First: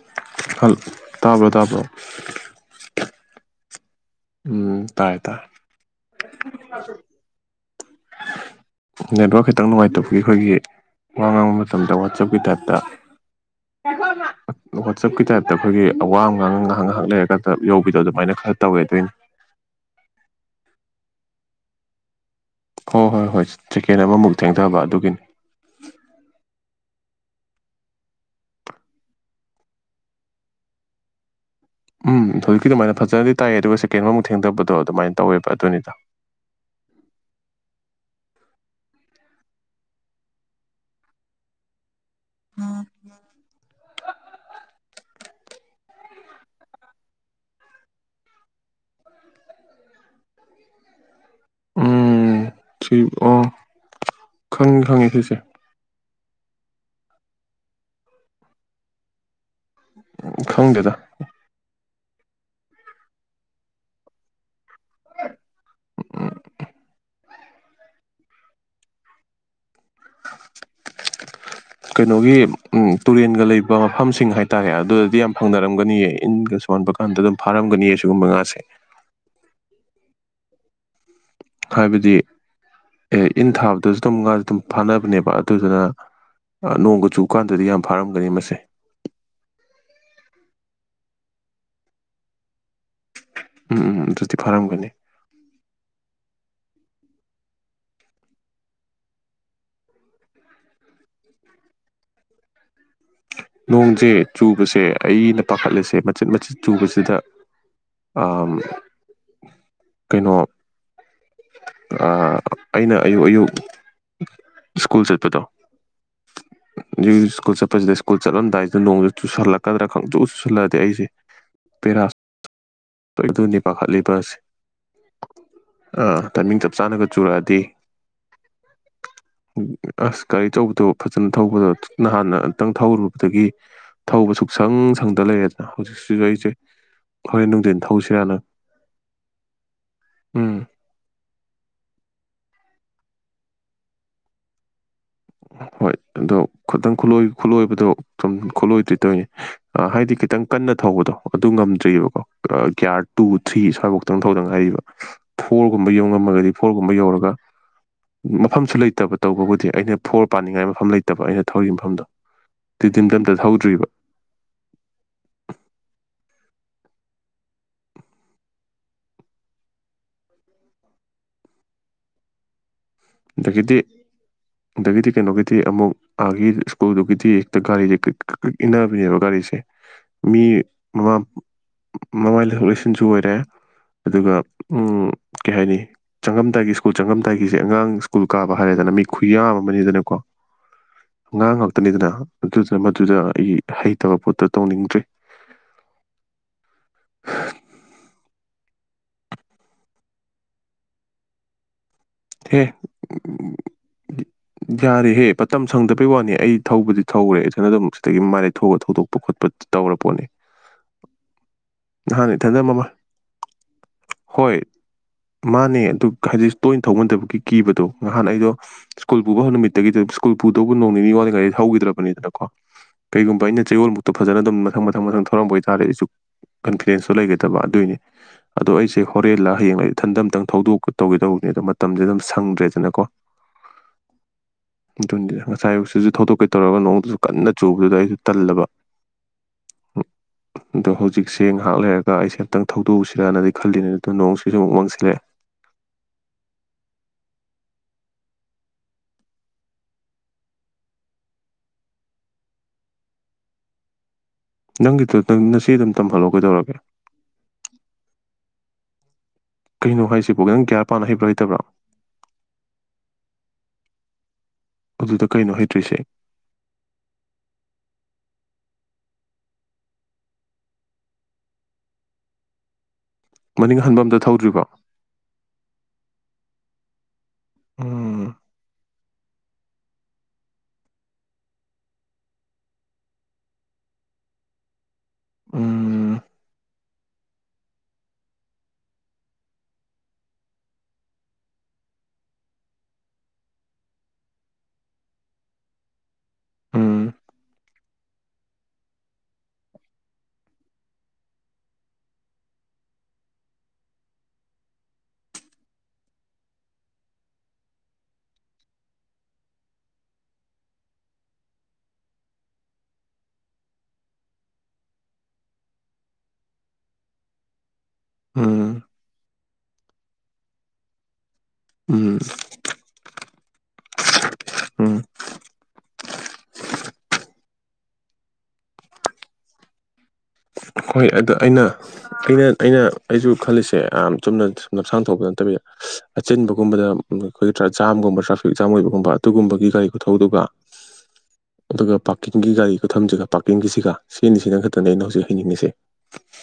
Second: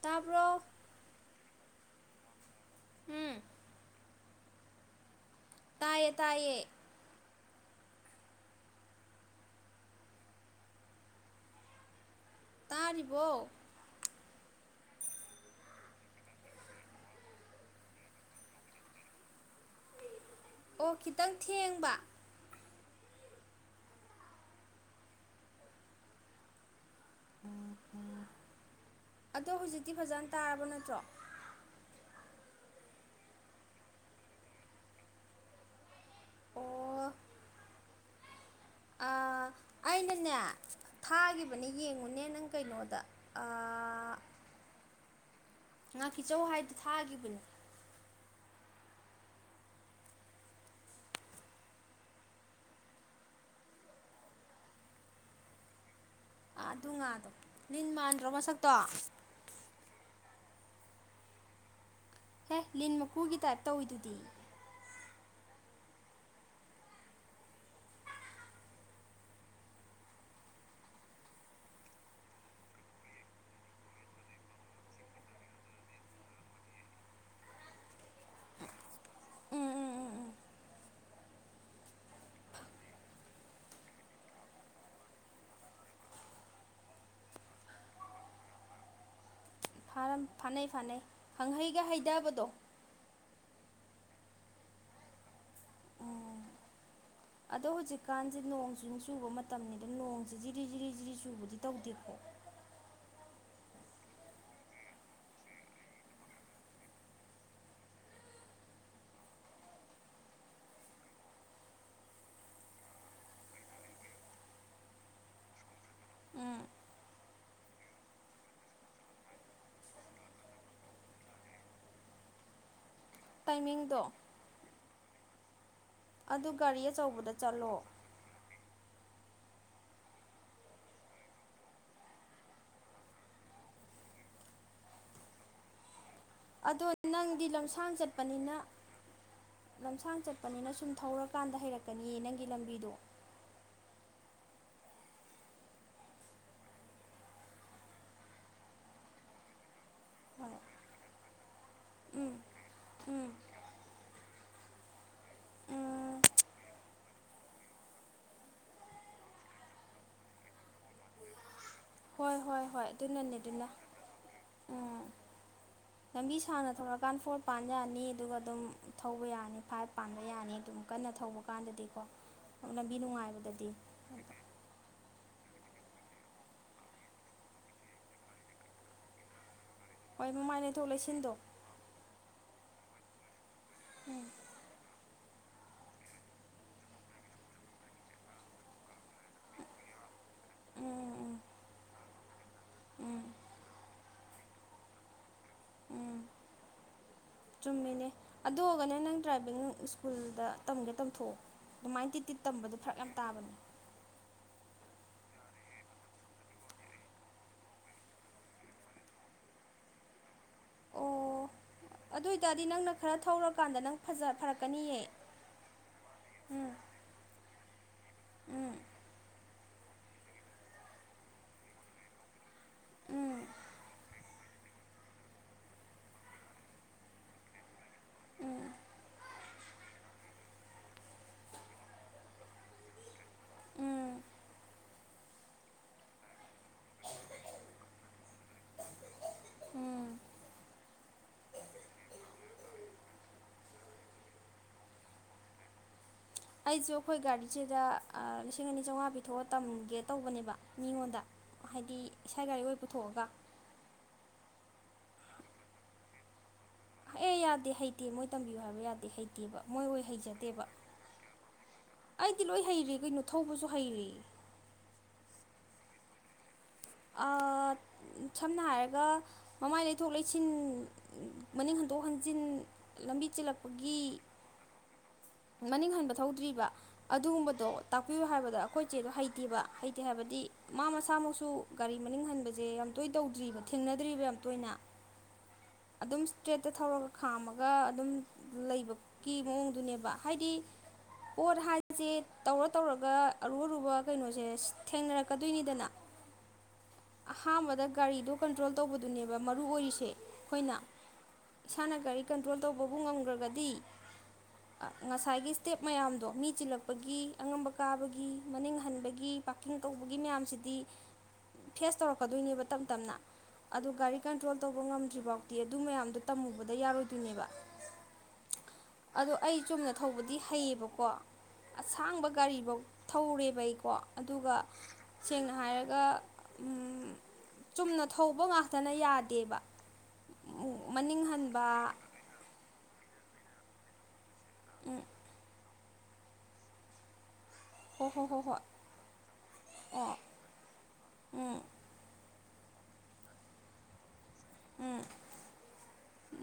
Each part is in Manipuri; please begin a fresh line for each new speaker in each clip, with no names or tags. ꯇꯥꯕ꯭ꯔꯣ
ꯈꯜ ꯇꯥꯕ꯭ꯔꯣ ꯇꯥꯗ꯭ꯔꯣ
ꯍꯨꯡ
ꯎꯝ ꯇꯥꯔꯦ ꯇꯥꯔꯦ
ꯇꯥꯏꯌꯦ
ꯅꯦꯠꯋꯥꯛ ꯈꯤꯇꯪ ꯅꯨꯡꯉꯥꯏꯇꯕꯒꯤ ꯑꯩꯈꯣꯏꯒꯤ ꯋꯥ ꯉꯥꯡꯕ ꯃꯇꯝꯗ ꯋꯥꯆꯞ
ꯇꯥꯔꯤꯕꯣ
ꯋꯥꯆꯞꯀꯤ ꯇꯥꯏꯞꯇ ꯑꯩꯈꯣꯏꯒꯤ ꯑ ꯋꯥ ꯑꯝ ꯉꯥꯡꯉ ꯉꯥꯏꯍꯥꯛ ꯉꯥꯏꯍꯥꯛ ꯂꯩꯔꯒ ꯌꯧꯕꯤꯗꯣ ꯑꯗꯨꯃꯥꯏꯅ ꯈꯔ ꯇꯧꯋꯦ ꯑꯗꯩꯅꯤ
ꯑꯣ ꯈꯤꯇꯪ ꯊꯦꯡꯕ
ꯍꯣ ꯍꯣꯏ ꯍꯣꯏ ꯁꯦꯀꯦꯟ ꯑꯃꯃꯨꯛ ꯊꯦꯡꯊꯕ ꯑꯗꯨꯒꯤꯅꯤ
ꯑꯗꯣ ꯍꯨꯖꯤꯛꯇꯤ ꯐꯖꯟꯅ ꯇꯔꯕ ꯅꯠꯇ꯭ꯔꯣ
ꯎꯝ ꯍꯧꯖꯤꯛꯀꯤ ꯑꯗꯨꯃꯥꯏꯅ ꯐꯖꯅꯗꯤ ꯇꯥꯏꯌꯦ ꯑꯗꯨꯒ ꯁꯦꯀꯦꯟ ꯑꯃ ꯃꯨꯛ ꯊꯦꯡꯗꯕꯗꯣ ꯑꯗꯨꯃꯥꯏꯅ ꯇꯧꯋꯦꯕ ꯑꯗꯨꯅꯤꯗ
ꯑꯣ ꯑꯥ ꯑꯩꯅꯅꯦ ꯊꯥꯒꯤꯕꯅꯦ ꯌꯦꯡ ꯉꯨꯅꯦ ꯅꯪ ꯀꯩꯅꯣꯗ ꯑꯥ ꯉꯥꯀꯤꯆꯧ ꯍꯥꯏꯗꯨ ꯊꯥꯈꯤꯕꯅꯦ
ꯎꯝ ꯆꯨ ꯑꯣ ꯈꯪꯉꯤ ꯈꯪꯉꯤ ꯁꯤꯁꯦ
ꯑꯥ ꯗꯨ ꯉꯥꯗꯣ ꯂꯤꯟ ꯃꯥꯟꯗ꯭ꯔꯣ ꯃꯁꯛꯇꯣ
ꯎꯝ ꯈꯪꯗꯦꯗ
ꯍꯦ ꯂꯤꯟ ꯃꯀꯨꯒꯤ ꯇꯥꯏꯞ ꯇꯧꯋꯤꯗꯨꯗꯤ
[inaudible] ꯀꯩꯅꯣꯒꯤ ꯎꯝ ꯇꯨꯔꯦꯟꯒ ꯂꯩꯕ ꯃꯐꯝꯁꯤꯡ ꯍꯥꯏꯇꯥꯔꯦ ꯑꯗꯨꯗꯗꯤ ꯌꯥꯝ ꯐꯪꯅꯔꯝꯒꯅꯤꯌꯦ ꯏꯟꯒ ꯁꯣꯟ ꯕ ꯀꯥꯟꯗ ꯑꯗꯨꯝ ꯐꯥꯔꯝꯒꯅꯤꯌꯦ ꯑꯁꯤꯒꯨꯝꯕ ꯉꯥꯁꯦ
ꯎꯝ ꯎꯝ ꯎꯝ ꯎꯝ
ꯍꯥꯏꯕꯗꯤ ꯑꯦ ꯏꯟ ꯊꯥꯕꯗꯁꯨ ꯑꯗꯨꯝ ꯉꯥꯥꯁꯦ ꯗꯨꯝ ꯐꯥꯅꯕꯅꯦꯕ ꯑꯗꯨꯗꯨꯅ ꯑꯥ ꯅꯣꯡꯒ ꯆꯨꯀꯥꯟꯗꯗꯤ ꯌꯥꯝ ꯐꯥꯔꯝꯒꯅꯤ ꯃꯁꯦ
ꯐꯔꯝ ꯐꯥꯅꯩ ꯐꯥꯅꯩ ꯈꯪꯍꯩꯒ ꯍꯩꯗꯕꯗꯣ
ꯎꯝ ꯎꯝ ꯑꯗꯨꯗꯤ ꯐꯥꯔꯝꯒꯅꯤ
ꯑꯗꯣ ꯍꯧꯖꯤꯛꯀꯥꯟꯁꯦ ꯅꯣꯡꯁꯤꯡ ꯆꯨꯕ ꯃꯇꯝꯅꯤ ꯑꯗ ꯅꯣꯡꯁꯤ ꯖꯤꯔꯤ ꯖꯤꯔꯤ ꯖꯤꯔꯤ ꯆꯨꯕꯗꯤ ꯇꯧꯗꯦꯀꯣ
[inaudible] ꯅꯣꯡꯁꯦ ꯆꯨꯕꯁꯦ ꯑꯩꯅ ꯄꯥꯈꯠꯂꯤꯁꯦ ꯃꯆꯤꯠ ꯃꯆꯤꯠ ꯆꯨꯕꯁꯤꯗ ꯑꯥꯝ ꯀꯩꯅꯣ ꯑꯥ ꯑꯩꯅ ꯑꯌꯨꯛ ꯑꯌꯨꯛ ꯁ꯭ꯀꯨꯜ ꯆꯠꯄꯗꯣ
ꯎꯝ
[inaudible] ꯍꯨꯖꯤꯛ ꯖꯤꯛ ꯁ꯭ꯀꯨꯜ ꯆꯠꯄꯁꯤꯗ ꯁ꯭ꯀꯨꯜ ꯆꯠꯂꯝꯗꯥꯏꯁꯤꯗ ꯅꯣꯡꯁꯨ ꯆꯨꯁꯜꯂꯛꯀꯗ꯭ꯔ ꯈꯪꯆꯨ ꯆꯨꯁꯜꯂꯛꯑꯗꯤ ꯑꯩꯁꯦ ꯄꯦꯔꯥ [unintelligible]
ꯇꯥꯏꯃꯤꯡꯗꯣ
ꯄꯥꯈꯠꯂꯤꯕ ꯁꯦ ꯑꯥ
ꯑꯗꯨ
ꯇꯥꯏꯃꯤꯡ ꯆꯞ
ꯒꯥꯔꯤ
ꯆꯥꯅꯒ
ꯑꯆꯧꯕꯗ
ꯆꯨꯔꯛꯑꯗꯤ
ꯆꯠꯂꯣ
ꯑꯁ ꯒꯥꯔꯤ ꯑꯆꯧꯕꯗꯣ ꯐꯖꯟ ꯊꯧꯕꯗꯣ ꯇ꯭ꯔꯤꯛ ꯅꯥꯟꯅ ꯑꯝꯇꯪ ꯊꯧꯔꯨꯕꯗꯒꯤ ꯊꯧꯕ ꯁꯨꯨꯛꯁꯪ ꯁꯪꯗ ꯂꯩꯔꯦꯗꯅ ꯍꯧꯖꯤꯛꯁꯤꯁꯨ ꯑꯩꯁꯦ ꯍꯣꯔꯦꯟ ꯅꯨꯡꯊꯤꯟ
ꯅꯪ
ꯊꯧꯁꯤꯔꯥꯅ
ꯆꯠꯄꯅꯤꯅ ꯂꯝꯁꯥꯡ
ꯎꯝ
ꯆꯠꯄꯅꯤꯅ ꯁꯨꯝ ꯊꯧꯔꯀꯥꯟꯗ ꯍꯩꯔꯛꯀꯅꯤꯌꯦ ꯅꯪꯒꯤ ꯂꯝꯕꯤꯗꯣ
ꯍꯣꯏ ꯑꯗꯣ ꯈꯇꯪ ꯈꯨꯂꯣꯏ ꯈꯨꯠꯂꯣꯏꯕꯗꯣ ꯁꯨꯝ ꯈꯨꯠꯂꯣꯏꯗ꯭ꯔꯤ ꯇꯣꯏꯅꯦ ꯍꯥꯏꯗꯤ ꯈꯤꯇꯪ
ꯍꯣꯏ
ꯀꯟꯅ ꯊꯧꯕꯗꯣ ꯑꯗꯨ ꯉꯝꯗ꯭ꯔꯤꯕꯀꯣ
ꯎꯝ
ꯒ꯭ꯌꯥꯔ ꯇꯨ
ꯎꯝ
ꯊ꯭ꯔꯤ ꯁ꯭ꯋꯥꯏꯐꯧꯇꯪ ꯊꯧꯗ ꯉꯥꯏ ꯍꯥꯏꯔꯤꯕ ꯐꯣꯔꯒꯨꯝꯕ ꯌꯧ
ꯎꯝ
ꯉꯝꯃꯒꯗꯤ ꯐꯣꯔꯒꯨꯝꯕ ꯌꯧꯔꯒ ꯃꯐꯝꯁꯨ ꯂꯩꯇꯕ ꯇꯧꯕꯕꯨꯗꯤ ꯑꯩꯅ ꯐꯣꯔ ꯄꯥꯅꯤꯡꯉꯥꯏ ꯃꯐꯝ ꯂꯩꯇꯕ ꯑꯩꯅ ꯊꯧꯔꯤ ꯃꯐꯝꯗꯣ
ꯍꯣꯏ ꯍꯣꯏ ꯍꯣꯏ
ꯑꯗꯨꯗꯤ ꯑꯝꯇ
ꯑꯗꯨꯅꯅꯤꯗꯅ
ꯊꯧꯗ꯭ꯔꯤꯕ
ꯑ ꯑꯅꯤꯁ ꯁꯥꯡꯅ ꯊꯧꯔꯀꯥꯟ ꯐꯣꯔ ꯄꯥꯟꯕ ꯌꯥꯅꯤ ꯑꯗꯨꯒ ꯑꯗꯨꯝ ꯊꯧꯕ ꯌꯥꯅꯤ ꯐꯥꯏꯚ ꯄꯥꯟꯕ ꯌꯥꯅꯤ ꯑꯗꯨꯝ ꯀꯟꯅ ꯊꯧꯕ ꯃꯄꯥꯟꯗꯗꯤꯀꯣ
ꯑꯗꯒꯤꯗꯤ ꯑꯗꯒꯤꯗꯤ ꯀꯩꯅꯣꯒꯤ ꯗꯤ ꯑꯃꯨꯛ ꯑꯥꯒꯤ ꯁ꯭ꯀꯨꯜꯗꯨꯒꯤꯗꯤ ꯍꯦꯛꯇ ꯒꯥꯔꯤꯁꯦ ꯀ꯭ꯔꯤꯛ ꯀ꯭ꯔꯤꯛ ꯏꯟꯅꯕꯤꯅꯦꯕ ꯒꯥꯔꯤꯁꯦ
ꯍꯣꯏ
ꯃꯤ
ꯃꯃꯥꯏ ꯂꯩꯊꯣꯛ
ꯃꯃ
ꯂꯩꯁꯤꯟꯗꯣ
ꯃꯃꯥꯏ ꯂꯩꯊꯣꯛ ꯂꯩꯁꯤꯅꯁꯨ ꯑꯣꯏꯔꯦ ꯑꯗꯨꯒ ꯎꯝ ꯀꯩ ꯍꯥꯏꯅꯤ ꯆꯪꯉꯝꯗꯥꯏꯒꯤ ꯁ꯭ꯀꯨꯜ ꯆꯪꯉꯝꯗꯥꯏꯒꯤꯁꯦ ꯑꯉꯥꯡ ꯁ꯭ꯀꯨꯜ ꯀꯥꯕ ꯍꯥꯏꯔꯦꯗꯅ ꯃꯤ ꯈꯨꯌꯥꯝ ꯑꯃꯅꯤꯗꯅꯀꯣ
ꯎꯝ
ꯑꯉꯥꯡ ꯉꯛꯇꯅꯤꯗꯅ ꯑꯗꯨꯗꯨꯅ ꯃꯗꯨꯗ ꯑꯩ ꯍꯩꯇꯕ ꯈꯣꯠꯇ ꯇꯧꯅꯤꯡꯗ꯭ꯔꯦ [inaudible]
ꯎꯝ ꯎꯝ ꯆꯨꯝꯃꯤꯅꯦ ꯑꯗꯨ ꯑꯣꯔꯒꯅ ꯅꯪ ꯗ꯭ꯔꯥꯏꯚꯤꯡ ꯁ꯭ꯀꯨꯜꯗ ꯇꯝꯒꯦ ꯇꯝꯊꯣꯛꯑꯣ ꯑꯗꯨꯃꯥꯏꯅ ꯇꯤꯠ ꯇꯤꯠ
ꯍꯦ
ꯇꯝꯕꯗꯣ ꯐꯔꯛ ꯌꯥꯝ ꯇꯥꯕꯅꯤ
ꯌꯥꯔꯦꯍꯦ ꯃꯇꯝ ꯁꯪꯗꯕꯩ ꯋꯥꯅꯤ ꯑꯩ ꯊꯧꯕꯗꯤ ꯊꯧꯋꯦ ꯏꯊꯟꯗ ꯑꯗꯨꯝ ꯁꯤꯗꯒꯤ ꯃꯥꯏ ꯂꯩꯊꯣꯛꯑꯒ ꯊꯧꯗꯣꯛꯄ ꯈꯣꯠꯄ ꯇꯧꯔ ꯄꯣꯠꯅꯤ
ꯑꯣ ꯑꯗꯨ
ꯅꯍꯥꯟ ꯏꯊꯟꯗ
ꯑꯣꯏꯇꯥꯔꯗꯤ
ꯃꯃꯥ
ꯅꯪꯅ ꯈꯔ ꯊꯧꯔꯀꯥꯟꯗ ꯅꯪ ꯐꯖ
ꯍꯣꯏ
ꯐꯔꯛꯀꯅꯤꯌꯦ
ꯃꯥꯅꯦ ꯑꯗꯨ ꯍꯥꯏꯗꯤ
ꯎꯝ
ꯇꯣꯏꯅ ꯊꯧꯃꯟꯗꯕꯒꯤ ꯀꯤꯕꯗꯣ ꯅꯍꯥꯟ ꯑꯩꯗꯣ ꯁ꯭ꯀꯨꯜ ꯄꯨꯕ ꯍꯧ ꯅꯨꯃꯤꯠ ꯑꯗꯒꯤꯗꯤ ꯁ꯭ꯀꯨꯜ ꯄꯨꯗꯧꯕ ꯅꯣꯡ ꯅꯤꯅꯤ ꯋꯥꯠꯂꯤꯉꯥꯏꯗ ꯊꯧꯒꯤꯗ꯭ꯔꯕꯅꯤꯗꯅꯀꯣ
ꯎꯝ
ꯀꯩꯒꯨꯝꯕ ꯑꯩꯅ ꯆꯌꯣꯜꯃꯨꯛꯇ ꯐꯖꯅ ꯑꯗꯨꯝ ꯃꯊꯪ ꯃꯊꯪ ꯃꯊꯪ ꯊꯧꯔꯝꯕ ꯑꯣꯏꯇꯥꯥꯔꯗꯤ ꯑꯩꯁꯨ ꯀꯟꯐꯤꯗꯦꯟꯁꯇꯣ ꯂꯩꯒꯗꯕ ꯑꯗꯨꯏꯅꯦ ꯑꯗꯣ ꯑꯩꯁꯦ ꯍꯣꯔꯦꯟꯂꯥ ꯍꯌꯦꯡꯂ ꯏꯊꯟꯗ ꯑꯝꯇꯪ ꯊꯧꯗꯣꯛꯀ ꯇꯧꯒꯦꯗꯧꯕꯅꯤ ꯑꯗꯣ ꯃꯇꯝꯁꯦ ꯑꯗꯨꯝ ꯁꯪꯗ꯭ꯔꯦꯗꯅꯀꯣ
ꯎꯝ
ꯑꯗꯨꯅꯤꯗ ꯉꯁꯥꯏꯌꯁꯤꯁꯨ ꯊꯧꯗꯣꯛꯀꯦ ꯇꯧꯔꯒ ꯅꯣꯡꯗꯨꯁꯨ ꯀꯟꯅ ꯆꯨꯕꯗꯨꯗ ꯑꯩꯁꯨ ꯇꯜꯂꯕ ꯑꯗꯣ ꯍꯧꯖꯤꯛ ꯆꯦꯡ ꯉꯍꯥꯛ ꯂꯩꯔꯒ ꯑꯩꯁꯦ ꯑꯝꯇꯪ ꯊꯧꯗꯣꯛꯎꯁꯤꯔꯅꯗꯤ ꯈꯜꯂꯤꯅꯤ ꯑꯗꯨꯅ ꯅꯣꯡꯁꯤꯁꯨ ꯑꯃꯨꯛ ꯃꯪꯁꯤꯜꯂꯛꯑꯦ [inaudible]
ꯑꯩꯁꯨ ꯑꯩꯈꯣꯏ ꯒꯥꯔꯤꯁꯤꯗ ꯑ ꯂꯤꯁꯤꯡ ꯑꯅꯤ ꯆꯥꯝꯃꯉꯥ ꯄꯤꯊꯣꯛꯑ ꯇꯝꯒꯦ ꯇꯧꯕꯅꯦꯕ ꯃꯤꯉꯣꯟꯗ ꯍꯥꯏꯗꯤ ꯏꯁꯥꯏ ꯒꯔꯤ ꯑꯣꯏꯅ ꯄꯨꯊꯣꯛꯑꯒ
ꯅꯪꯒꯤꯗꯣ ꯅꯪ ꯅꯆꯦ ꯑꯗꯨꯝ ꯇꯝꯍꯜꯂꯣ ꯀꯩꯗꯧꯔꯒꯦ
ꯑꯦ ꯌꯥꯗꯦ ꯍꯩꯇꯦ ꯃꯣꯏ ꯇꯝꯕꯤꯌꯨ ꯍꯥꯏꯕ ꯌꯥꯗꯦ ꯍꯩꯇꯦ ꯃꯣꯏ ꯑꯣꯏ
ꯀꯩꯅꯣ ꯍꯥꯏꯁꯤꯕꯣ
ꯍꯩꯖꯗꯦꯕ
ꯅꯪ ꯒ꯭ꯌꯥꯔ ꯄꯥꯟꯅ ꯍꯩꯕ꯭ꯔꯣ ꯍꯩꯇꯕ꯭ꯔꯣ?
ꯑꯩꯗꯤ ꯂꯣꯏ ꯍꯩꯔꯦ ꯀꯩꯅꯣ ꯊꯧꯕꯁꯨ ꯐꯩꯌꯦ
ꯑꯗꯨꯗ ꯀꯩꯅꯣ ꯍꯩꯇ꯭ꯔꯤꯁꯦ
ꯑꯥ ꯁꯝꯅ ꯍꯥꯏꯔꯒ ꯃꯃꯥꯏ ꯂꯩꯊꯣꯛ ꯂꯩꯁꯤꯟ ꯃꯅꯤꯡ ꯍꯟꯗꯣꯛ ꯍꯟꯖꯤꯟ ꯂꯝꯕꯤ
ꯃꯅꯤꯡ
ꯆꯦꯜꯂꯛꯄꯒꯤ
ꯍꯟꯕ ꯑꯝꯇ ꯊꯧꯗ꯭ꯔꯤꯕꯣ
ꯃꯅꯤꯡ ꯍꯟꯕ ꯊꯧꯗ꯭ꯔꯤꯕ ꯑꯗꯨꯒꯨꯝꯕꯗꯣ ꯇꯥꯛꯄꯤꯌꯨ
ꯎꯝ
ꯍꯥꯏꯕꯗ ꯑꯩꯈꯣꯏ ꯑꯈꯣꯢ ꯆꯦꯗꯣ ꯍꯩꯇꯦꯕ ꯍꯩꯇꯦ ꯍꯥꯏꯕꯗꯤ ꯃꯥ ꯃꯁꯥꯃꯛꯁꯨ ꯒꯥꯔꯤ ꯃꯅꯤꯡ ꯍꯟꯕꯁꯦ ꯌꯥꯝ ꯇꯣꯏ ꯇꯧꯗ꯭ꯔꯤꯕ ꯊꯦꯡꯅ ꯗ꯭ꯔꯤꯕ ꯌꯥꯝ ꯇꯣꯏꯅ ꯑꯗꯨꯝ
ꯎꯝ
ꯏꯁꯇ꯭ꯔꯦꯠꯇ ꯊꯧꯔꯒ ꯈꯥꯝꯃꯒ ꯑꯗꯨꯝ ꯂꯩꯕꯒꯤ ꯃꯑꯣꯡꯗꯨꯅꯦꯕ ꯍꯥꯏꯗꯤ ꯄꯣꯠ ꯍꯥꯏꯕꯁꯤ ꯇꯧꯔ ꯇꯧꯔꯒ ꯑꯔꯨ ꯑꯔꯨꯕ ꯀꯩꯅꯣꯁꯦ ꯊꯦꯡꯅꯔꯛꯀꯗꯨꯏꯅꯤꯗꯅ
[inaudible]
ꯑꯍꯥꯟꯕꯗ ꯒꯥꯔꯤꯗꯣ ꯀꯟꯇ꯭ꯔꯣꯜ ꯇꯧꯕꯗꯨꯅꯦꯕ ꯃꯔꯨ ꯑꯣꯏꯔꯤꯁꯦ ꯑꯩꯈꯣꯏꯅ ꯏꯁꯥꯅ ꯒꯥꯔꯤ ꯀꯟꯇ꯭ꯔꯣꯜ ꯇꯧꯕꯕꯨ ꯉꯝꯒ꯭ꯔꯒꯗꯤ ꯉꯁꯥꯏꯒꯤ ꯁ꯭ꯇꯦꯞ ꯃꯌꯥꯝꯗꯣ ꯃꯤ ꯆꯤꯜꯂꯛꯄꯒꯤ ꯑꯉꯝꯕ ꯀꯥꯕꯒꯤ ꯃꯅꯤꯡ ꯍꯟꯕꯒꯤ ꯄꯥꯛꯀꯤꯡ ꯇꯧꯕꯒꯤ ꯃꯌꯥꯝꯁꯤꯗꯤ ꯐꯦꯁ ꯇꯧꯔꯛꯀꯗꯨꯏꯅꯦꯕ ꯇꯞ ꯇꯞꯅ ꯑꯗꯨ ꯒꯥꯔꯤ ꯀꯟꯇ꯭ꯔꯣꯜ ꯇꯧꯕ ꯉꯝꯗ꯭ꯔꯤ ꯐꯥꯎꯗꯤ ꯑꯗꯨ ꯃꯌꯥꯝꯗꯣ ꯇꯝꯃꯨꯕꯗ ꯌꯥꯔꯣꯏꯗꯨꯏꯅꯦꯕ
ꯎꯝ
ꯑꯩ ꯆꯨꯝꯅ ꯊꯧꯕꯗꯤ ꯍꯩꯌꯦꯕꯀꯣ
ꯎꯝ
ꯑꯁꯥꯡꯕ ꯒꯥꯔꯤꯕꯧ ꯊꯧꯔꯦꯕ ꯑꯩꯀꯣ ꯑꯗꯨꯒ
ꯎꯝ
ꯁꯦꯡꯅ ꯍꯥꯏꯔ ꯒ ꯆꯨꯝꯅ ꯊꯧꯕ ꯉꯥꯛꯇꯅ ꯌꯥꯗꯦꯕ
ꯍꯣꯏ
ꯃꯅꯤꯡ
ꯑꯗ ꯑꯩꯅ
ꯍꯟꯕ
ꯑꯩꯅ ꯑꯩꯅ ꯑꯩꯁꯨ ꯈꯜꯂꯤꯁꯦ ꯌꯥꯝ ꯆꯨꯝꯅ ꯂꯝꯁꯥꯡ ꯊꯧꯕ ꯅꯠꯇꯕꯤꯗ ꯑꯆꯤꯟꯕꯒꯨꯝꯕꯗ ꯈꯣꯏꯒꯤ ꯇ꯭ꯔ
ꯍꯣ ꯍꯣ
ꯖꯥꯝꯒꯨꯝꯕ
ꯍꯣ
ꯇ꯭ꯔꯥꯐꯤꯛ
ꯍꯣꯏ
ꯖꯥꯝ ꯑꯣꯏꯕꯒꯨꯝꯕ ꯑꯗꯨꯒꯨꯝꯕꯒꯤ ꯒꯥꯔꯤ
ꯑꯣ
ꯈꯨꯊꯧꯗꯨꯒ
ꯎꯝ
ꯑꯗꯨꯒ ꯄꯥ꯭ꯔꯛꯀꯤꯡ ꯒꯤ ꯒꯥꯔꯤ ꯈꯨꯊꯝꯁꯤꯒ ꯄꯥ꯭ꯔꯛꯀꯤꯡꯒꯤꯁꯤꯒ ꯁꯤꯅꯤ ꯁꯤ ꯈꯛꯇꯅꯦ
ꯎꯝ
ꯑꯩꯅ ꯍꯧꯖꯤꯛ ꯍꯩꯅꯤꯡꯉꯤꯁꯦ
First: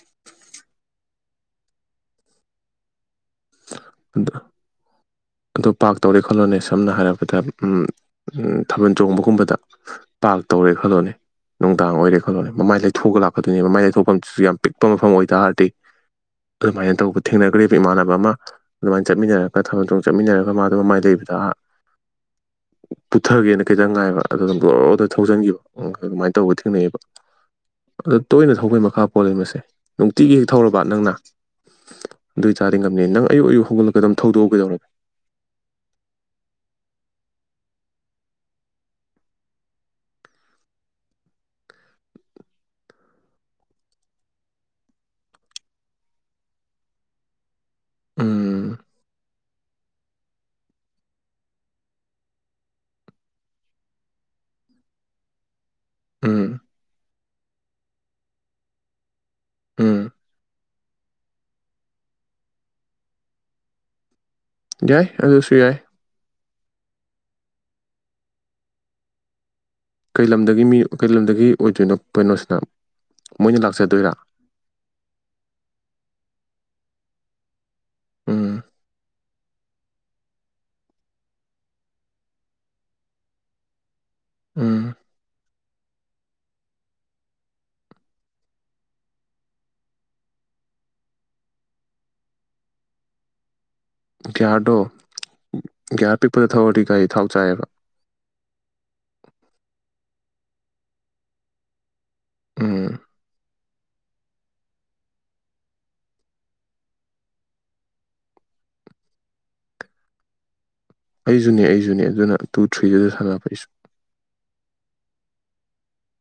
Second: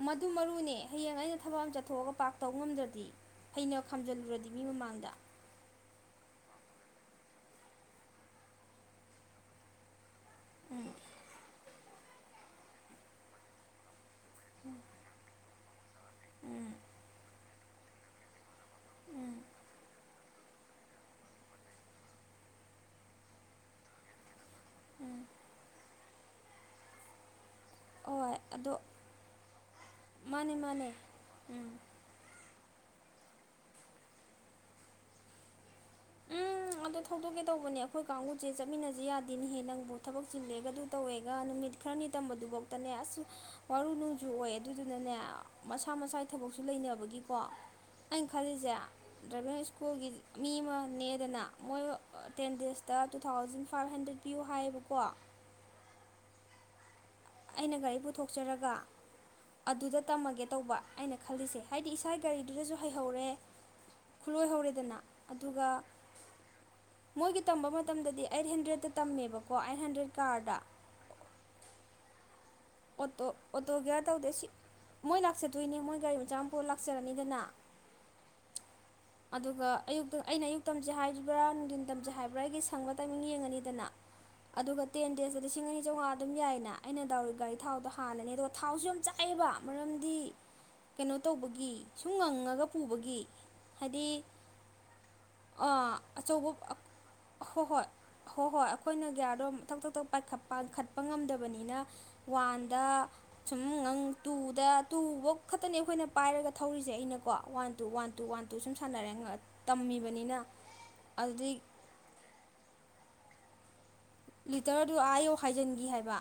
ꯃꯗꯨ ꯃꯔꯨꯅꯦ ꯍꯌꯦꯡ ꯑꯩꯅ ꯊꯕꯛ ꯑꯃ ꯆꯠꯊꯣꯛꯑꯒ ꯄꯥ꯭ꯔꯛ ꯇꯧ ꯉꯝꯗ꯭ꯔꯗꯤ ꯐꯩꯅ ꯈꯥꯝꯖꯤꯜꯂꯨꯔꯗꯤ ꯃꯤ ꯃꯃꯥꯡꯗ
ꯄꯥꯛ ꯇꯧꯔꯦ ꯈꯜꯂꯣꯅꯦ ꯁꯝꯅ ꯍꯥꯏꯔꯕꯗ ꯎꯝ ꯊꯥꯕꯜ ꯆꯣꯡꯕꯒꯨꯝꯕꯗ ꯄꯥꯛ ꯇꯧꯔꯦ
ꯎꯝ
ꯈꯜꯂꯣꯅꯦ ꯅꯨꯡꯗꯥꯡ ꯑꯣꯏꯔꯦ ꯈꯜꯂꯣꯅꯦ ꯃꯃꯥꯏ ꯂꯩꯊꯣꯛꯒ ꯂꯥꯛꯀꯗꯣꯏꯅꯤ ꯃꯃꯥꯏ ꯂꯩꯊꯣꯛ ꯐꯝꯁꯤꯁꯨ ꯌꯥꯝ ꯄꯤꯛꯄ ꯃꯐꯝ ꯑꯣꯏꯇꯥꯔꯗꯤ
ꯎꯝ
ꯑꯗꯨꯃꯥꯏꯅ ꯇꯧꯕ ꯊꯦꯡꯅꯒ꯭ꯔꯦꯕ ꯏꯃꯥꯟꯅꯕ ꯑꯃ ꯑꯗꯨꯃꯥꯏꯅ
ꯎꯝ
ꯆꯠꯃꯤꯟꯅꯔꯒ ꯊꯥꯕꯜ ꯆꯣꯡ ꯆꯠꯃꯤꯟꯅꯔꯒ ꯃꯥꯗꯣ ꯃꯃꯥꯏ ꯂꯩꯕꯗ ꯑ ꯄꯨꯊꯒꯦꯅ ꯈꯤꯇꯪ ꯉꯥꯏꯕ ꯑꯗꯨꯗ ꯕ꯭ꯔꯣꯗ ꯊꯧꯖꯟꯈꯤꯕ ꯑꯗꯨꯃꯥꯏꯅ ꯇꯧꯕ ꯊꯦꯡꯅꯩꯌꯦꯕ ꯑꯗ
ꯍꯣꯏ
ꯇꯣꯏꯅ
ꯑꯗꯣ
ꯊꯧꯕꯩ ꯃꯈꯥ ꯄꯣꯜꯂꯦ ꯃꯁꯦ ꯅꯨꯡꯇꯤꯒꯤ ꯍꯦꯛ
ꯃꯥꯅꯦ
ꯊꯧꯔꯕ
ꯃꯥꯅꯦ
ꯅꯪꯅ
ꯎꯝ
ꯑꯗꯨꯏ ꯇꯥꯔꯗꯤ ꯉꯝꯅꯤ ꯅꯪ ꯑꯌꯨꯛ ꯑꯌꯨꯛ ꯍꯧꯒꯠꯂꯛꯒ ꯑꯗꯨꯝ ꯊꯧꯗꯣꯛꯎ ꯀꯩꯗꯧꯔ
ꯎꯝ ꯑꯗꯣ ꯊꯧꯗꯣꯛꯀꯦ ꯇꯧꯕꯅꯦ ꯑꯩꯈꯣꯏ ꯀꯥꯡꯕꯨꯁꯦ ꯆꯠꯃꯤꯟꯅꯁꯦ ꯌꯥꯗꯦꯅꯦꯍꯦ ꯅꯪꯕꯨ ꯊꯕꯛ ꯆꯤꯜꯂꯦꯒ ꯑꯗꯨ ꯇꯧꯋꯦꯒ ꯅꯨꯃꯤꯠ ꯈꯔꯅꯤ ꯇꯝꯕꯗꯨꯕꯧꯇꯅꯦ ꯑꯁ ꯋꯥꯔꯨ ꯅꯣꯡꯖꯨ ꯑꯣꯏ ꯑꯗꯨꯗꯨꯅꯅꯦ ꯃꯁꯥ ꯃꯁꯥꯒꯤ ꯊꯕꯛ ꯁꯨ ꯂꯩꯅꯕꯒꯤꯀꯣ ꯑꯩꯅ
ꯎꯝ
ꯈꯜꯂꯤꯁꯦ ꯗ꯭ꯔꯥꯏꯚꯤꯡ ꯁ꯭ꯀꯨꯜꯒꯤ ꯃꯤ ꯑꯃ ꯅꯦꯛꯑꯦꯗꯅ ꯃꯣꯏ ꯇꯦꯟ ꯗꯦꯖꯇ ꯇꯨ ꯊꯥꯎꯖꯟ ꯐꯥꯏꯚ ꯍꯟꯗ꯭ꯔꯦꯠ ꯄꯤꯌꯨ ꯍꯥꯏꯌꯦꯕꯀꯣ
ꯎꯝ
ꯑꯩꯅ ꯒꯥꯔꯤ ꯄꯨꯊꯣꯛꯆꯔꯒ ꯑꯗꯨꯗ
ꯎꯝ
ꯇꯝꯃꯒꯦ ꯇꯧꯕ ꯑꯩꯅ ꯈꯜꯂꯤꯁꯦ ꯍꯥꯏꯗꯤ ꯏꯁꯥꯒꯤ ꯒꯥꯔꯤꯗꯨꯗꯁꯨ ꯍꯩꯍꯧꯔꯦ ꯈꯨꯂꯣꯏꯍꯧꯔꯦꯗꯅ
ꯌꯥꯏ ꯑꯗꯨꯁꯨ
ꯑꯗꯨꯒ
ꯌꯥꯏ
ꯃꯣꯏꯒꯤ ꯇꯝꯕ ꯃꯇꯝꯗꯗꯤ ꯑꯩꯠ ꯍꯟꯗ꯭ꯔꯦꯠꯇ ꯇꯝꯃꯦꯕ
ꯀꯩ ꯂꯝꯗꯒꯤ ꯃꯤ ꯀꯩ ꯂꯝꯗꯒꯤ ꯑꯣꯏꯗꯣꯏꯅꯣ ꯀꯩꯅꯣꯁ
ꯑꯣꯇꯣ ꯑꯣꯇꯣ ꯒ꯭ꯌꯥꯔ ꯇꯧꯗꯦ ꯁꯤ ꯃꯣꯏ ꯂꯥꯛꯆꯗꯣꯏꯅꯦ ꯃꯣꯏ ꯒꯥꯔꯤ ꯃꯆꯥ ꯑꯝ ꯀꯣ ꯂꯥꯛꯆꯔꯅꯤꯗꯅ
[inaudible]
ꯑꯗꯨꯒ ꯑꯌꯨꯛꯇ ꯑꯩꯅ ꯑꯌꯨꯛ ꯇꯝꯁꯦ ꯍꯥꯏꯕ꯭ꯔ ꯅꯨꯡꯗꯤꯟ ꯇꯝꯁꯦ ꯍꯥꯏꯕ꯭ꯔ ꯑꯩꯒꯤ ꯁꯪꯕ ꯇꯥꯏꯃꯤꯡ ꯌꯦꯡꯉꯅꯤꯗꯅ
ꯎꯝ
ꯑꯗꯨꯒ ꯇꯦꯟ ꯗꯦꯖꯇ ꯂꯤꯁꯤꯡ ꯑꯅꯤ ꯆꯧꯉꯥ ꯑꯗꯨꯝ ꯌꯥꯏꯅ ꯑꯩꯅ ꯗꯥꯎꯒꯤ ꯒꯥꯔꯤ ꯊꯥꯎꯗ ꯍꯥꯜꯂꯅꯤ ꯑꯗꯨꯒ ꯊꯥꯎꯁꯨ ꯌꯥꯝ ꯆꯥꯏꯌꯦꯕ ꯃꯔꯝꯗꯤ ꯀꯩꯅꯣ ꯇꯧꯕꯒꯤ ꯁꯨꯝ ꯉꯪꯉꯒ ꯄꯨꯕꯒꯤ ꯍꯥꯏꯗꯤ
ꯒ꯭ꯌꯥꯔꯗꯣ ꯒ꯭ꯌꯥꯔ ꯑꯄꯤꯛꯄꯗ ꯊꯧꯔꯗꯤ ꯒꯥꯔꯤ ꯊꯥꯎ
ꯍꯣ
ꯆꯥꯏꯌꯦꯕ
ꯍꯣꯏ ꯍꯣ ꯍꯣꯏ ꯑꯩꯈꯣꯏꯅ ꯒ꯭ꯌꯥꯔꯗꯣ ꯇꯛ ꯇꯛ ꯇꯧ ꯄꯥꯟꯈꯠꯄ ꯉꯝꯗꯕꯅꯤꯅ ꯋꯥꯟꯗ
ꯎꯝ
ꯁꯨꯝ ꯉꯪ ꯇꯨꯗ ꯇꯨꯕꯧ ꯈꯛꯇꯅꯦ ꯑꯩꯈꯣꯏꯅ ꯄꯥꯏꯔꯒ ꯊꯧꯔꯤꯁꯦ ꯑꯩꯅꯀꯣ one two one two one ꯗꯨ ꯁꯨꯝ ꯁꯥꯟꯅꯔꯦ ꯇꯝꯃꯤꯕꯅꯤꯅ ꯑꯗꯨꯗꯤ
ꯑꯩꯖꯨꯅꯦ ꯑꯩꯖꯨꯅꯦ ꯑꯗꯨꯅ ꯇꯨ ꯊ꯭ꯔꯤꯗ ꯁꯥꯟꯅꯕ ꯑꯩꯁꯨ
ꯂꯤꯇꯔꯗꯨ ꯑꯥ ꯌꯧ ꯍꯥꯏꯖꯟꯈꯤ ꯍꯥꯏꯕ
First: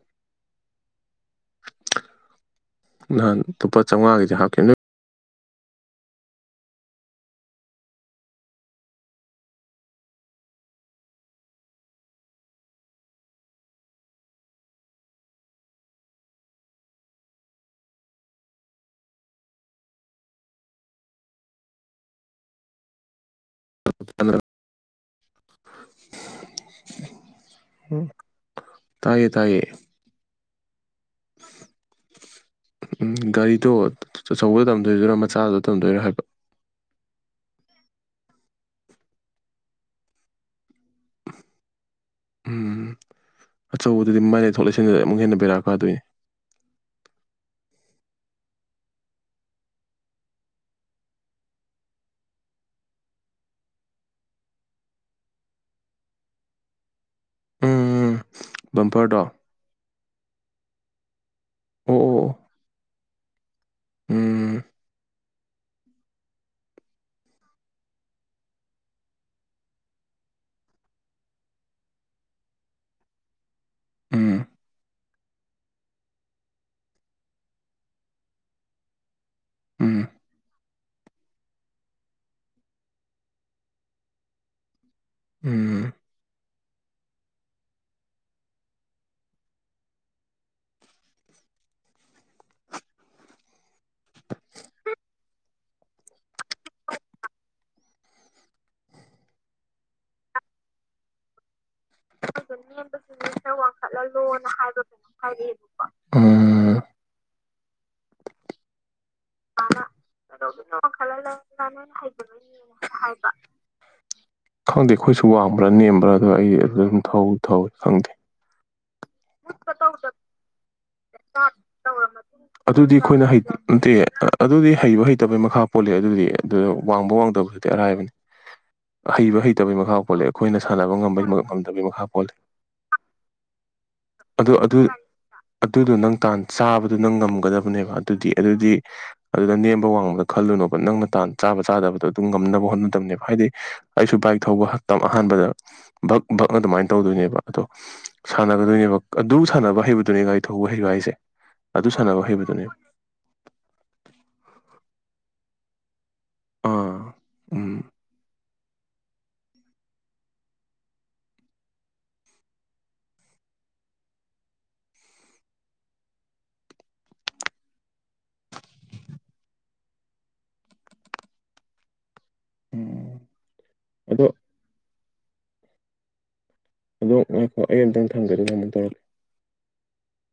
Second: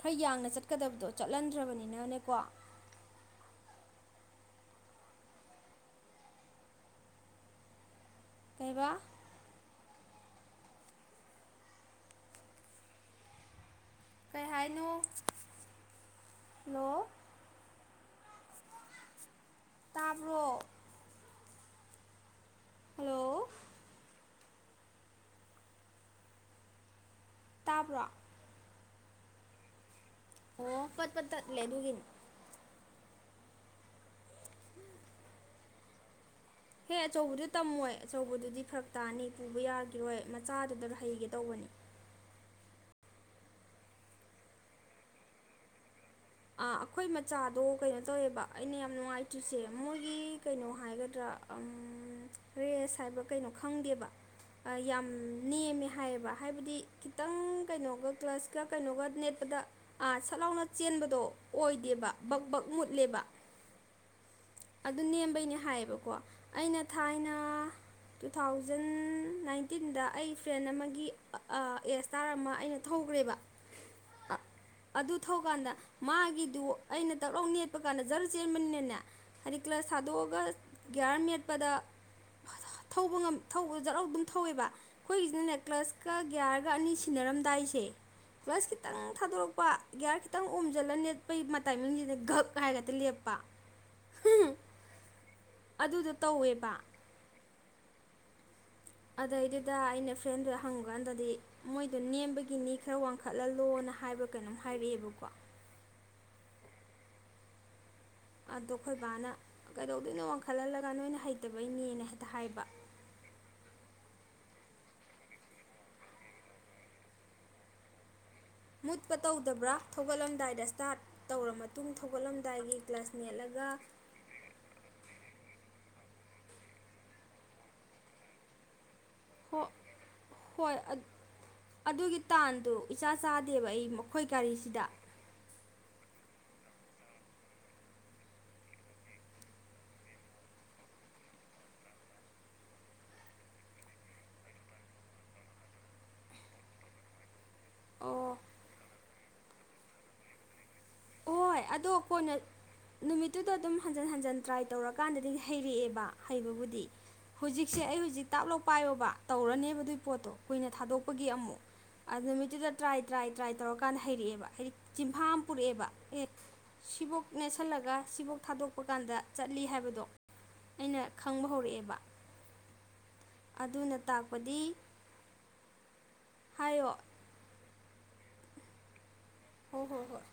ꯈꯔ ꯌꯥꯡꯅ ꯆꯠꯀꯗꯕꯗꯣ ꯆꯠꯍꯟꯗ꯭ꯔꯕꯅꯤꯅꯀꯣ
ꯅꯍꯥꯟ ꯂꯨꯄꯥ ꯆꯧꯉꯥꯒꯤꯗꯤ ꯍꯥꯞꯈꯤꯅ
ꯀꯩꯕ ꯀꯩ ꯍꯥꯏꯅꯣ ꯍꯜꯂꯣ ꯇꯥꯕ꯭ꯔꯣ ꯍꯜꯂꯣ ꯇꯥꯕ꯭ꯔꯣ
ꯇꯥꯏꯌꯦ ꯇꯥꯏꯌꯦ
ꯑꯣ ꯄꯠ ꯄꯠ ꯇꯠꯂꯦ ꯑꯗꯨꯒꯤꯅꯤ
ꯎꯝ ꯒꯥꯔꯤꯗꯣ ꯑ ꯆꯧꯕꯗ ꯇꯝꯗꯣꯏꯔꯣ ꯃꯆꯥꯗꯨꯗ ꯇꯝꯗꯣꯏꯔ ꯍꯥꯏꯕ
ꯍꯦ ꯑꯆꯧꯕꯗꯨ ꯇꯝꯃꯣꯏ ꯑꯆꯧꯕꯗꯨꯗꯤ ꯐꯔꯛ ꯇꯥꯅꯤ ꯄꯨꯕ ꯌꯥꯒꯤꯔꯣꯏ ꯃꯆꯥꯗꯨꯗ ꯍꯩꯒꯦ ꯇꯧꯕꯅꯤ
ꯎꯝ ꯑꯆꯧꯕꯗꯨꯗꯤ ꯃꯥꯏ ꯂꯩꯊꯣꯛ ꯂꯩꯁꯤꯜꯗꯨꯗ ꯑꯃꯨꯛ ꯍꯦꯟꯅ ꯕꯦꯔꯥ ꯀꯥꯗꯣꯏꯅꯦ
ꯑꯥ
[inaudible]
ꯑꯩꯈꯣꯏ ꯃꯆꯥꯗꯣ ꯀꯩꯅꯣ ꯇꯧꯋꯦꯕ ꯑꯩꯅ ꯌꯥꯝ ꯅꯨꯡꯉꯥꯏꯇ꯭ꯔꯤꯁꯦ ꯃꯣꯏꯒꯤ ꯀꯩꯅꯣ ꯍꯥꯏꯒꯗ꯭ꯔꯥ ꯑꯝ ꯔꯦꯁ ꯍꯥꯏꯕ꯭ꯔ ꯀꯩꯅꯣ ꯈꯪꯗꯦꯕ ꯑ ꯌꯥꯝ ꯅꯦꯝꯃꯦ ꯍꯥꯏꯌꯦꯕ ꯍꯥꯏꯕꯗꯤ ꯈꯤꯇꯪ ꯀꯩꯅꯣꯒ
ꯎꯝ
ꯀ꯭ꯂꯁ ꯀ ꯀꯩꯅꯣꯒ
ꯕꯝꯄꯔꯗꯣ ꯑꯣ
ꯅꯦꯠꯄꯗ ꯑ ꯁꯠ ꯂꯥꯎꯅ ꯆꯦꯟꯕ
ꯑꯣ
ꯑꯣꯏꯗꯦꯕ
ꯑꯣ
ꯕꯛ ꯕꯛ ꯃꯨꯠꯂꯦꯕ
ꯎꯝ
ꯑꯗꯨ ꯅꯦꯝꯕꯩꯅꯦ ꯍꯥꯏꯌꯦꯕꯀꯣ ꯑꯩꯅ ꯊꯥꯏꯅ ꯇꯨ ꯊꯥꯎꯖꯟ ꯅꯥꯏꯟꯇꯤꯟꯗ ꯑꯩ ꯐ꯭ꯔꯦꯟ ꯑꯃꯒꯤ ꯑ ꯑꯦ ꯁ꯭ꯇꯥꯥꯔ ꯑꯃ ꯑꯩꯅ ꯊꯧ ꯔꯦꯕ ꯑ
ꯎꯝ
ꯑꯗꯨ ꯊꯧꯀꯥꯟꯗ ꯃꯥꯒꯤꯗꯨ ꯑꯩꯅ ꯗꯛꯂꯥꯎ ꯅꯦꯠꯄ ꯀꯥꯟꯗ ꯖꯔ ꯆꯦꯟꯕꯅꯤꯅꯅꯦ ꯍꯥꯏꯗꯤ ꯀ꯭ꯂꯁ
ꯎꯝ
ꯊꯥꯗꯣꯛꯑꯒ ꯒ꯭ꯌꯥꯔ ꯅꯦꯠꯄꯗ ꯊꯧꯕ ꯉꯝ ꯊꯧꯕ ꯖꯠ ꯂꯥꯎ ꯑꯗꯨꯝ ꯊꯧꯋꯦꯕ ꯈꯣꯏꯒꯤꯁꯤꯅꯅꯦ
ꯎꯝ
ꯀ꯭ꯂꯁ ꯀ ꯒ꯭ꯌꯥꯔ ꯒ ꯑꯅꯤ ꯁꯤꯟꯅꯔꯝꯗꯥꯏꯁꯦ ꯀ꯭ꯂꯁ ꯈꯤꯇꯪ ꯊꯥꯗꯣꯔꯛꯄ ꯒ꯭ꯌꯥꯔ ꯈꯤꯇꯪ ꯑꯣꯝꯖꯜꯂ ꯅꯦꯠꯄꯩ ꯃ ꯇꯥꯏꯃꯤꯡꯁꯤꯗ ꯘꯛ ꯍꯥꯏꯔꯒ ꯍꯦꯛꯇ ꯂꯦꯞꯄ [unintelligible] ꯑꯗꯨꯗꯣ ꯇꯧꯋꯦꯕ ꯑꯗꯩꯗꯨꯗ ꯑꯩꯅ ꯐ꯭ꯔꯦꯟꯗꯨꯗ ꯍꯪꯕꯀꯥꯟꯗꯗꯤ ꯃꯣꯏꯗꯨ ꯅꯦꯝꯕꯒꯤꯅꯤ ꯈꯔ ꯋꯥꯡꯈꯠꯍꯜꯂꯣ
ꯂꯣꯅ ꯅ ꯍꯥꯏꯕ ꯀꯩꯅꯣꯝ ꯍꯥꯏꯔꯛꯑꯦꯕꯀꯣ [unintelligible]
ꯑꯗꯣ ꯑꯩꯈꯣꯏ ꯕꯥꯅ ꯀꯩꯗꯧꯗꯣꯏꯅꯣ ꯋꯥꯡꯈꯠꯍꯜꯂꯒ ꯅꯣꯏꯅ ꯍꯩꯇꯕꯩꯅꯦꯅ ꯍꯦꯛꯇ ꯍꯥꯏꯕ
ꯍꯥꯏꯕ ꯈꯪꯗꯦ ꯑꯩꯈꯣꯏꯁꯨ ꯋꯥꯡꯕ꯭ꯔꯥ ꯅꯦꯝꯕ꯭ꯔꯥ ꯑꯗꯣ ꯑꯩ ꯑꯗ ꯑꯗꯨꯝ ꯊꯧ ꯊꯧꯋꯤ ꯈꯪꯗꯦ
ꯃꯨꯠꯄ ꯇꯧꯗꯕ꯭ꯔꯥ ꯊꯧꯒꯠꯂꯝꯗꯥꯏꯗ ꯁ꯭ꯇꯥꯔꯠ ꯇꯧꯔꯕ ꯃꯇꯨꯡ ꯊꯧꯒꯠꯂꯝꯗꯥꯏꯒꯤ
ꯑꯗꯨꯗꯤ
ꯀ꯭ꯂꯁ
ꯑꯩꯈꯣꯏꯅ ꯍꯩ
ꯅꯦꯠꯂꯒ
ꯅꯠꯇꯦ ꯑꯗꯨꯗꯤ ꯍꯩꯕ ꯍꯩꯇꯕꯩ ꯃꯈꯥ ꯄꯣꯜꯂꯦ ꯑꯗꯨꯗꯤ ꯑꯗꯨ ꯋꯥꯡꯕ ꯋꯥꯡꯗꯕꯗꯨꯗꯤ ꯑꯔꯥꯏꯕꯅꯤ ꯍꯩꯕ
ꯍꯣ
ꯍꯩꯇꯕꯩ ꯃꯈꯥ ꯄꯣꯜꯂꯦ ꯑꯩꯈꯣꯏꯅ
ꯍꯣꯏ
ꯁꯥꯟꯅꯕ ꯉꯝꯕꯩ ꯉꯝꯗꯕꯩ ꯃꯈꯥ ꯄꯣꯜꯂꯦ
ꯃ ꯑꯩꯈꯣꯏ
ꯑꯗꯨ ꯑꯗꯨ
ꯒꯥꯔꯤꯁꯤꯗ
ꯑꯗꯨꯗꯣ ꯅꯪ ꯇꯥꯟ ꯆꯥꯕꯗꯨ ꯅꯪ ꯉꯝꯒꯗꯕꯅꯦꯕ ꯑꯗꯨꯗꯤ ꯑꯗꯨꯗꯤ ꯑꯗꯨꯗ ꯅꯦꯝꯕ ꯋꯥꯡꯕꯗ ꯈꯜꯂꯨꯅꯣꯕ ꯅꯪꯅ ꯇꯥꯟ ꯆꯥꯕ ꯆꯥꯗꯕ ꯗ ꯗꯨ ꯉꯝꯅꯕ ꯍꯣꯠꯅꯗꯝꯅꯦꯕ ꯍꯥꯏꯗꯤ ꯑꯩꯁꯨ ꯕꯥꯏꯛ ꯊꯧꯕ ꯇꯝꯕ ꯑꯍꯥꯟꯕꯗ ꯚꯛ ꯚꯛ ꯑꯗꯨꯃꯥꯏꯅ ꯇꯧꯗꯣꯏꯅꯦꯕ ꯑꯗꯣ
ꯑꯣ
ꯁꯥꯟꯅꯒꯗꯣꯏꯅꯦꯕ ꯑꯗꯨ ꯁꯥꯟꯅꯕ ꯍꯩꯕꯗꯨꯅꯦ ꯒꯥꯔꯤ ꯊꯧꯕ ꯍꯩꯕ ꯍꯥꯏꯁꯦ
ꯍꯣꯏ
ꯑꯗꯨ
ꯑꯗꯣ
ꯁꯥꯟꯅꯕ
ꯀꯣꯟꯅ
ꯍꯩꯕꯗꯨꯅꯦꯕ
ꯅꯨꯃꯤꯠꯇꯨꯗ ꯑꯗꯨꯝ ꯍꯟꯖꯟ ꯍꯟꯖꯟ ꯇ꯭ꯔꯥꯏ ꯇꯧꯔꯀꯥꯟꯗꯗꯤ ꯍꯩꯔꯛꯑꯦꯕ ꯍꯩꯕꯕꯨꯗꯤ
ꯑꯥ ꯎꯝ
ꯍꯨꯖꯤꯛꯁꯦ ꯑꯩ ꯍꯨꯖꯤꯛ ꯇꯥꯞꯂꯧ ꯄꯥꯏꯌꯣꯕ ꯇꯧꯔꯅꯤꯕ ꯑꯗꯨꯏ ꯄꯣꯠꯇꯣ ꯀꯨꯏꯅ ꯊꯥꯗꯣꯛꯄꯒꯤ ꯑꯃꯨꯛ ꯑ ꯅꯨꯃꯤꯠꯇꯨꯗ ꯇ꯭ꯔꯥꯏ ꯇ꯭ꯔꯥꯏ ꯇ꯭ꯔꯥꯏ ꯇꯧꯔꯀꯥꯟꯗ ꯍꯩꯔꯛꯑꯦꯕ ꯍꯩ ꯆꯤꯝꯐꯥ ꯑꯃ ꯄꯨꯔꯛꯑꯦꯕ ꯑꯦ ꯁꯤꯕꯣꯛ ꯅꯦꯠꯁꯜꯂꯒ ꯁꯤꯕꯣꯛ ꯊꯥꯗꯣꯛꯄ ꯀꯥꯟꯗ ꯆꯠꯂꯤ ꯍꯥꯏꯕꯗꯣ ꯑꯩꯅ ꯈꯪꯕ ꯍꯧꯔꯛꯑꯦꯕ
ꯎꯝ
ꯑꯗꯨꯅ
ꯑꯗꯣ
ꯇꯥꯛꯄꯗꯤ ꯍꯥꯏꯌꯣ
ꯑꯗꯣ ꯉꯥꯏꯈꯣ ꯑꯩ ꯑꯝꯇꯪ ꯊꯝꯒꯦ ꯑꯗꯨꯒ ꯑꯃꯨꯛ ꯇꯧꯔꯛꯀꯦ
ꯍꯣ ꯍꯣ ꯍꯣꯏ